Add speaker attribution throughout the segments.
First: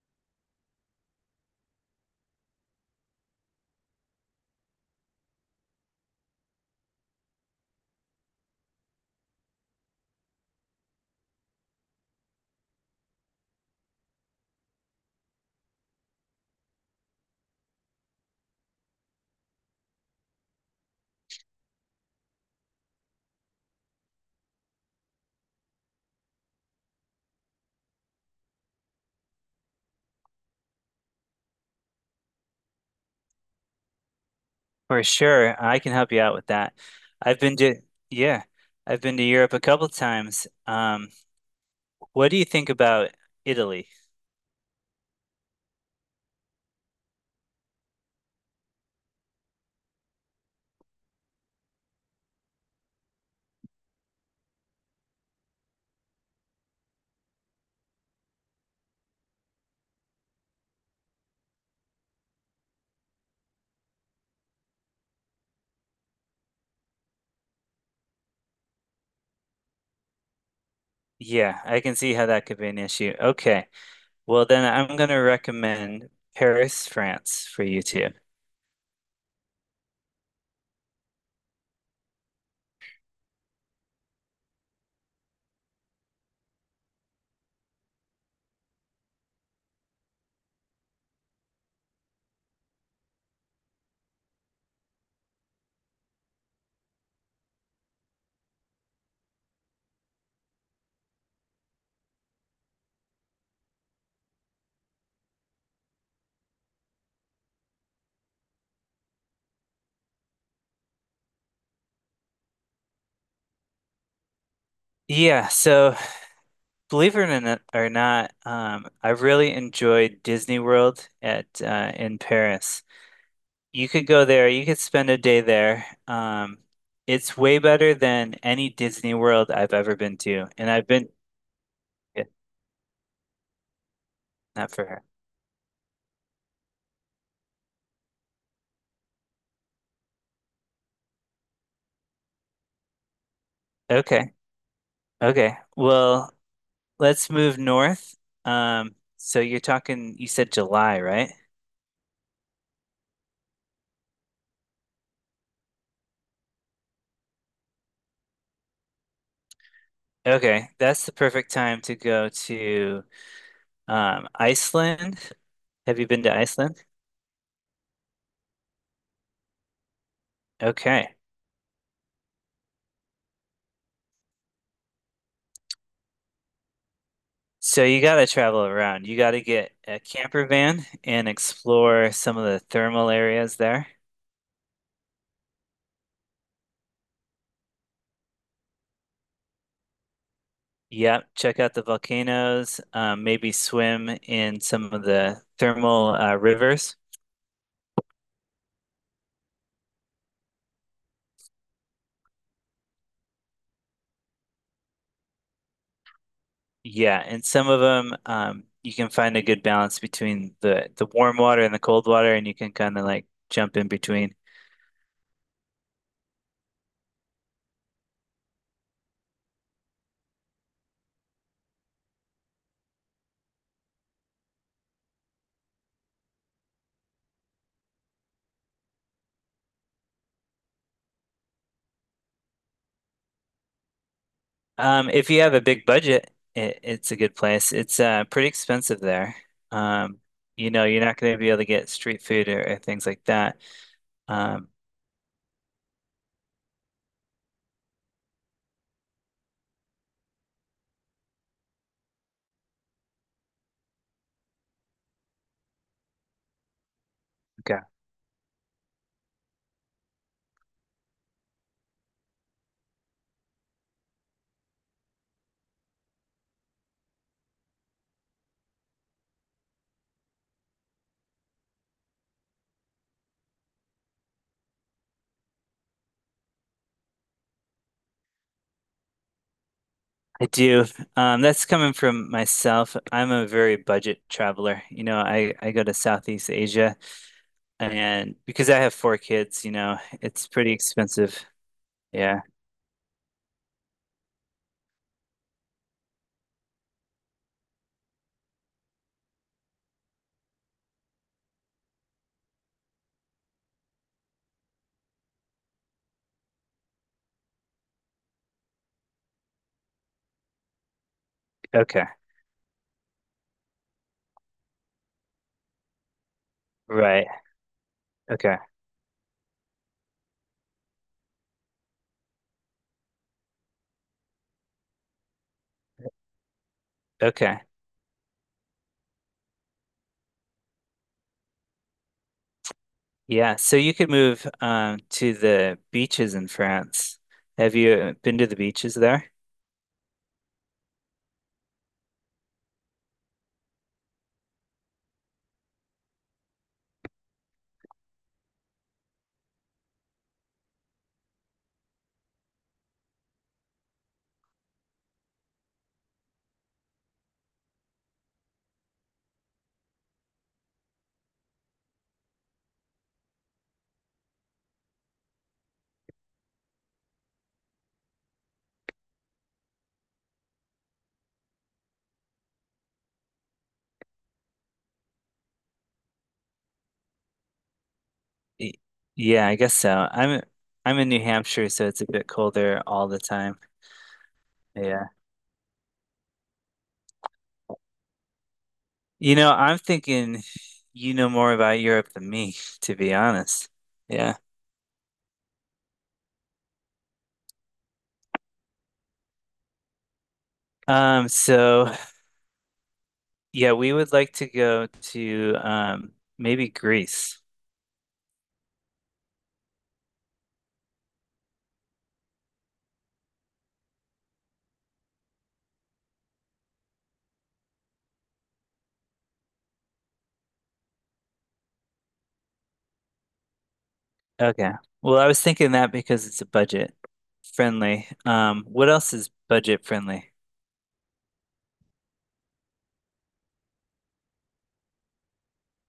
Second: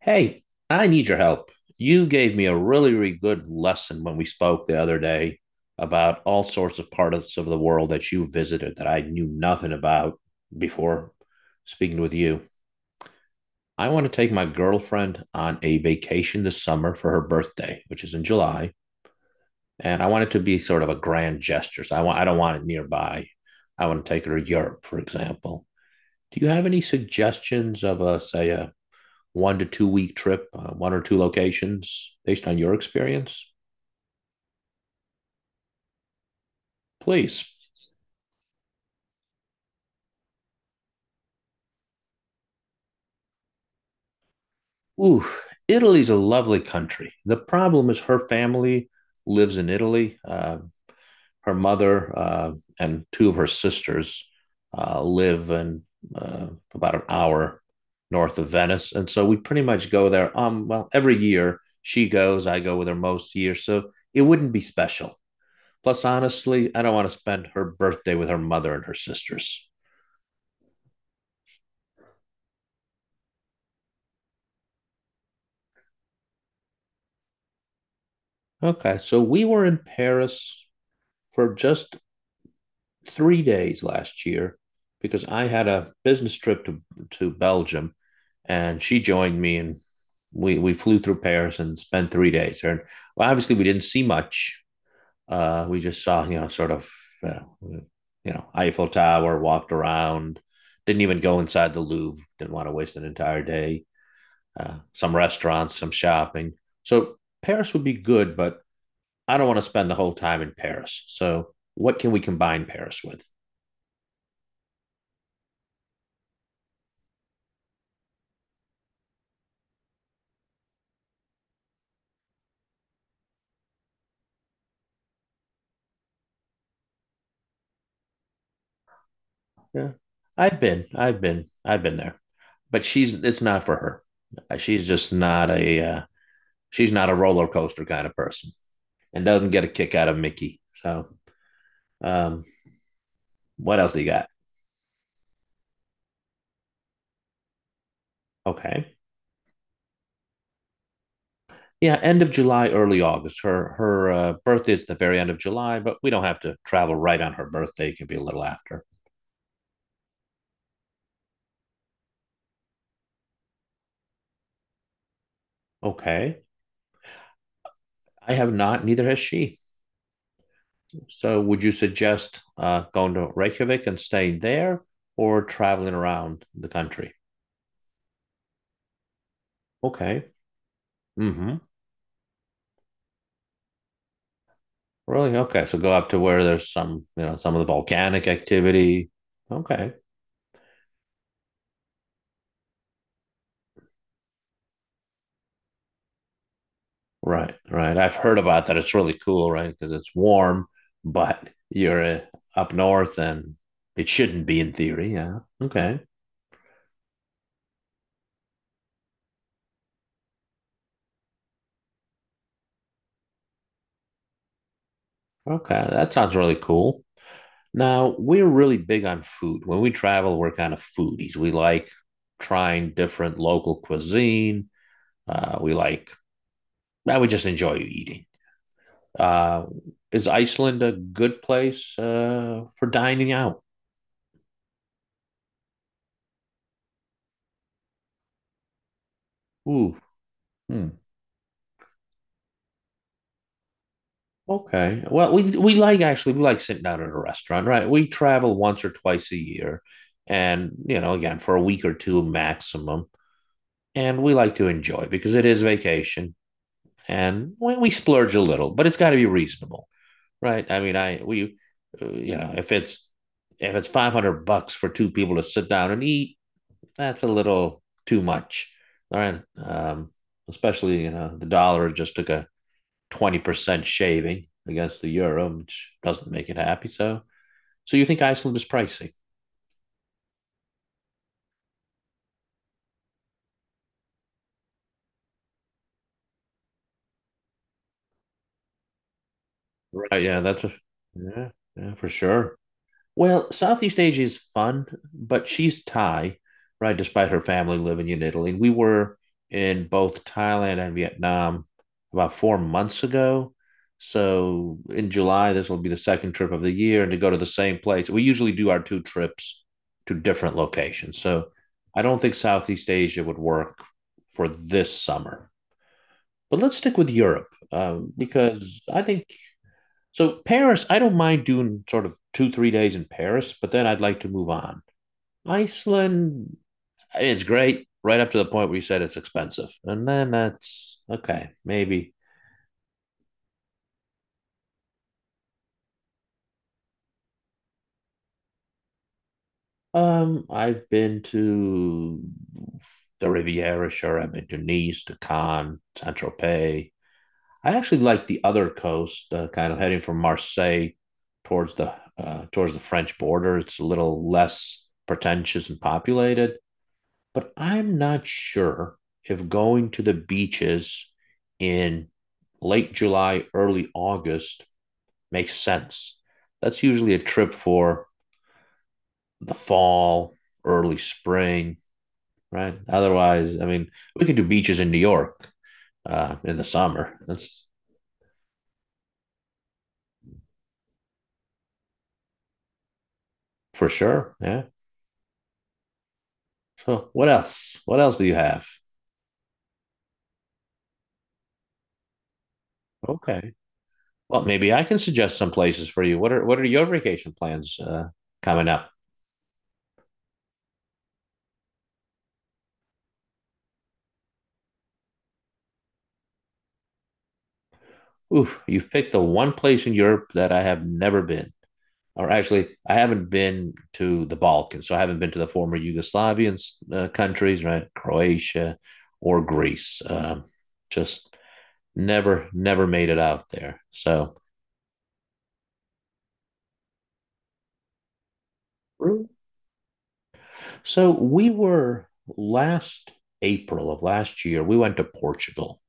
Speaker 1: Hey, I need your help. You gave me a really, really good lesson when we spoke the other day about all sorts of parts of the world that you visited that I knew nothing about before speaking with you. I want to take my girlfriend on a vacation this summer for her birthday, which is in July, and I want it to be sort of a grand gesture. I don't want it nearby. I want to take her to Europe, for example. Do you have any suggestions of a say a 1 to 2 week trip, one or two locations based on your experience,
Speaker 2: For sure, I can help you out with that. I've
Speaker 1: please.
Speaker 2: been to, yeah, I've been to Europe a couple times. What do you think about Italy?
Speaker 1: Ooh, Italy's a lovely country. The problem is her family lives in Italy. Her mother and two of her sisters live in uh, about an hour north of Venice. And so we pretty much go there. Well, every year she goes, I go with her most years. So it wouldn't be special. Plus, honestly, I don't want to spend her birthday with her mother and her sisters.
Speaker 2: Yeah, I can see how that could be an issue. Okay. Well, then I'm going to recommend Paris, France for you too.
Speaker 1: Okay, so we were in Paris for just 3 days last year because I had a business trip to Belgium, and she joined me, and we flew through Paris and spent 3 days there. And well, obviously, we didn't see much. We just saw, sort of, uh, you Eiffel Tower, walked around, didn't even go inside the Louvre. Didn't want to waste an entire day. Some restaurants, some shopping. So Paris would be good, but I don't want to spend the whole time in Paris. So what can we combine Paris with?
Speaker 2: Yeah, so believe it or not, I really enjoyed Disney World at in Paris. You could go there. You could spend a day there. It's way better than any Disney World I've
Speaker 1: Yeah.
Speaker 2: ever been to, and I've been,
Speaker 1: I've been there,
Speaker 2: yeah,
Speaker 1: but she's it's not for her. Uh,
Speaker 2: not
Speaker 1: She's
Speaker 2: for her.
Speaker 1: just not a uh, she's not a roller coaster kind of person and doesn't get a kick out of Mickey. So um, what else do you got?
Speaker 2: Okay, okay. Well, let's move north.
Speaker 1: Okay.
Speaker 2: So you're talking. You said July, right?
Speaker 1: Yeah, end of July, early August. Her birthday is the very end of July, but we don't have to travel right on her birthday. It can be a little after.
Speaker 2: Okay, that's the perfect time to go to Iceland. Have you been to
Speaker 1: Okay.
Speaker 2: Iceland?
Speaker 1: I have not. Neither has she.
Speaker 2: Okay.
Speaker 1: So, would you suggest going to Reykjavik and staying there or traveling around the country?
Speaker 2: So you got to travel around. You got to get a
Speaker 1: Okay.
Speaker 2: camper van and
Speaker 1: Mm-hmm.
Speaker 2: explore some of the thermal areas there.
Speaker 1: Really? Okay. So, go up to where there's some, you know, some of the volcanic activity. Okay.
Speaker 2: Yeah, check out the volcanoes, maybe swim in some of the thermal rivers.
Speaker 1: Right. Right. I've heard about that. It's really cool, right? Because it's warm, but you're up north and it shouldn't be in theory. Yeah. Okay.
Speaker 2: Yeah, and some of them you can find a good balance between the warm water and the cold water, and you can kind of like jump in between.
Speaker 1: Okay. That sounds really cool. Now, we're really big on food. When we travel, we're kind of foodies. We like trying different local cuisine. Uh, we like, now we just enjoy eating. Uh, is Iceland a good place for dining out?
Speaker 2: If you have a big budget, it's a good place. It's pretty expensive there.
Speaker 1: Ooh,
Speaker 2: Um, you know,
Speaker 1: hmm.
Speaker 2: you're not going to be able to get street food or things like that. Um,
Speaker 1: Okay. Well, we like sitting down at a restaurant, right? We travel once or twice a year, and you know, again for a week or two maximum, and we like to enjoy because it is vacation, and we,
Speaker 2: Okay.
Speaker 1: we splurge a little, but it's got to be reasonable. Right. I mean, you know, if it's $500 for two people to sit down and eat, that's a little too much. All right. Especially you know the dollar just took a 20% shaving against the euro, which doesn't make it happy. So you think Iceland is pricey?
Speaker 2: I do. That's coming from myself. I'm a very budget traveler. You know, I go to Southeast Asia, and because I have four kids, you know,
Speaker 1: Right. Yeah.
Speaker 2: it's
Speaker 1: That's a,
Speaker 2: pretty expensive.
Speaker 1: yeah. Yeah. For
Speaker 2: Yeah.
Speaker 1: sure. Well, Southeast Asia is fun, but she's Thai, right? Despite her family living in Italy. And we were in both Thailand and Vietnam about 4 months ago. So in July, this will be the second trip of the year. And to go to the same place, we usually do our two trips to different locations. So I
Speaker 2: Okay.
Speaker 1: don't think Southeast Asia would work for this summer. But let's stick with
Speaker 2: Right.
Speaker 1: Europe um,
Speaker 2: Okay.
Speaker 1: because I think so Paris, I don't mind doing sort of two, 3 days in Paris, but then I'd like to move on. Iceland, it's
Speaker 2: Okay.
Speaker 1: great right up to the point where you said it's expensive. And then that's okay, maybe.
Speaker 2: Yeah, so you could move to the beaches in France. Have you been to the beaches there?
Speaker 1: I've been to the Riviera, sure. I've been to Nice, to Cannes, Saint Tropez. I actually like the other coast, kind of heading from Marseille towards the French border. It's a little less pretentious and populated. But I'm not sure if going to the beaches in late July, early August makes sense. That's usually a trip for the fall, early spring, right? Otherwise, I mean, we could do beaches in New York in the summer. That's
Speaker 2: Y- Yeah, I guess so. I'm in New Hampshire, so it's a bit colder all the time.
Speaker 1: for sure. Yeah.
Speaker 2: Yeah.
Speaker 1: So, what else? What else do you have?
Speaker 2: You know, I'm thinking you know more about Europe than me, to be
Speaker 1: Okay.
Speaker 2: honest. Yeah.
Speaker 1: Well, maybe I can suggest some places for you. What are your vacation plans coming up?
Speaker 2: Um, so yeah, we would like to go to maybe Greece.
Speaker 1: Oof, you picked the one place in Europe that I have never been. Or actually, I haven't been to the Balkans. So I haven't been to the former Yugoslavian countries, right? Croatia or Greece. Just Never, never made it out there. So,
Speaker 2: Okay. Well, I was thinking that because it's a budget friendly. What else is budget friendly?
Speaker 1: so we were last April of last year, we went to Portugal.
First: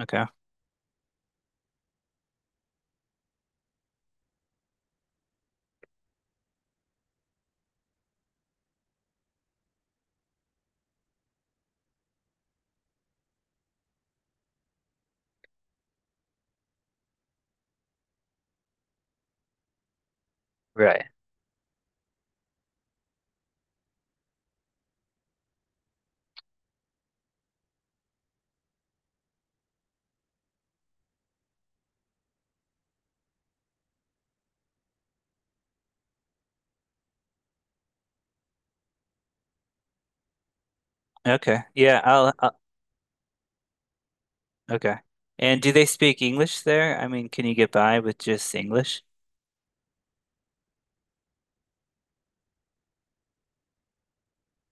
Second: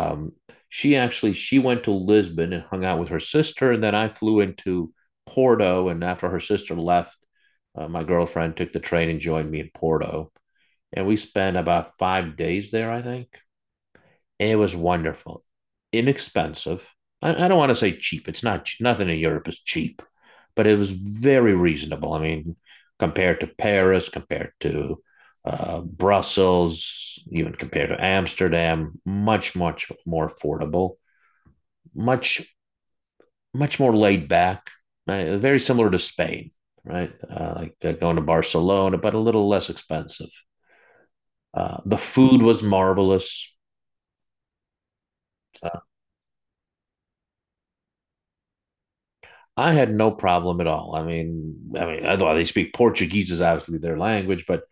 Speaker 2: Okay.
Speaker 1: she went to Lisbon and hung out with her sister, and then I flew into Porto. And after her sister left, my girlfriend took the train and joined me in Porto, and we spent about 5 days there, I think. It was wonderful, inexpensive. I don't want to say cheap. It's not Nothing in Europe is cheap, but it was
Speaker 2: Right.
Speaker 1: very reasonable. I mean, compared to Paris, compared to Brussels, even compared to Amsterdam, much much more affordable, much much more laid back. Right? Very similar to Spain, right? Going to Barcelona, but a little less expensive.
Speaker 2: Okay.
Speaker 1: The
Speaker 2: Yeah,
Speaker 1: food
Speaker 2: I'll
Speaker 1: was marvelous.
Speaker 2: okay. And do they speak English there? I mean, can you get by with just English?
Speaker 1: I had no problem at all. I know they speak Portuguese is obviously their language, but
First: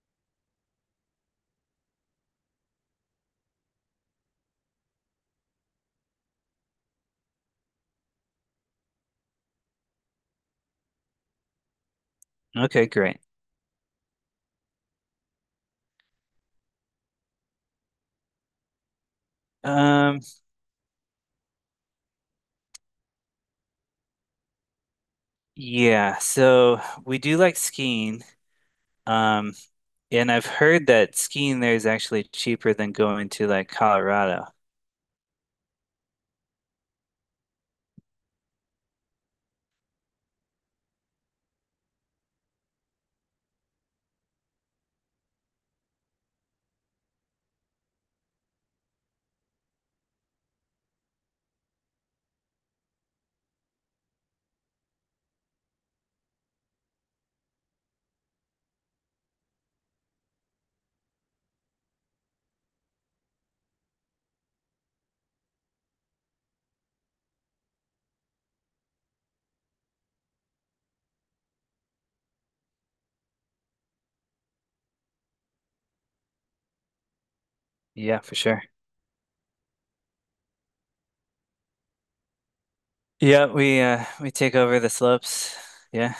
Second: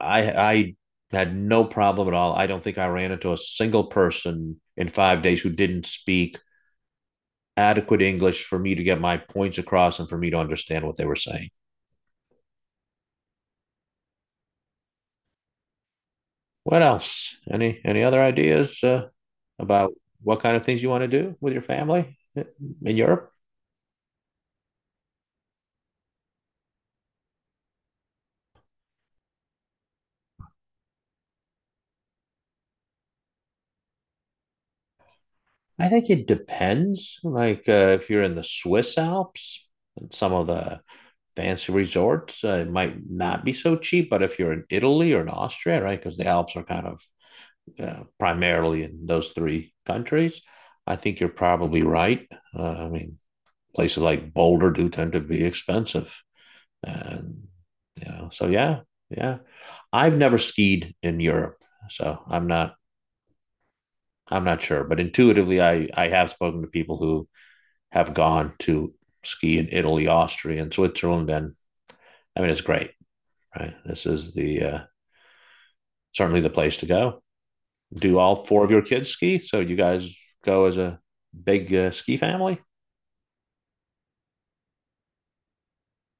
Speaker 1: I had no problem at all. I don't think I ran into a single person in 5 days who didn't speak adequate English for me to get my points across and for me to understand what they were saying.
Speaker 2: Okay, great.
Speaker 1: What else? Any other ideas about
Speaker 2: Um,
Speaker 1: what kind of things you want to do with your family in Europe?
Speaker 2: yeah, so we do like skiing. Um, and I've heard that skiing there is actually cheaper than going to like Colorado.
Speaker 1: I think it depends. If you're in the Swiss Alps, some of the fancy resorts, it might not be so cheap. But if you're in Italy or in Austria, right, because the Alps are kind of primarily in those three countries, I think you're probably right. Uh, I mean, Places like Boulder do tend to be expensive, and you know, so yeah, yeah. I've never skied in Europe, so I'm not sure, but intuitively, I have spoken to people who have gone to ski in Italy, Austria, and Switzerland, and I mean, it's great, right? This is the certainly the place to go. Do
Speaker 2: Yeah, for
Speaker 1: all
Speaker 2: sure.
Speaker 1: four of your kids ski? So you guys go as a big ski family?
Speaker 2: Yeah, we take over the slopes. Yeah.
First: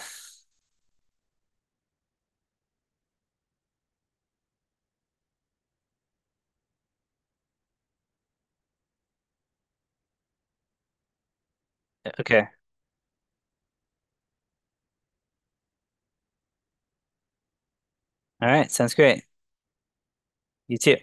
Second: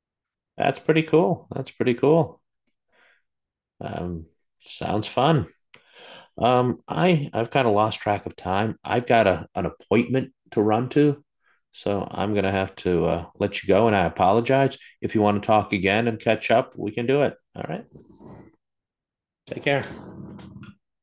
Speaker 1: That's pretty cool. That's pretty cool. Um, Sounds fun. I've kind of lost track of time. I've got a an appointment to run to, so I'm
Speaker 2: Okay.
Speaker 1: gonna have to let you go. And I apologize if you want to talk again and catch up. We can do it. All right.
Speaker 2: All right, sounds great.
Speaker 1: Take care.
Speaker 2: You too.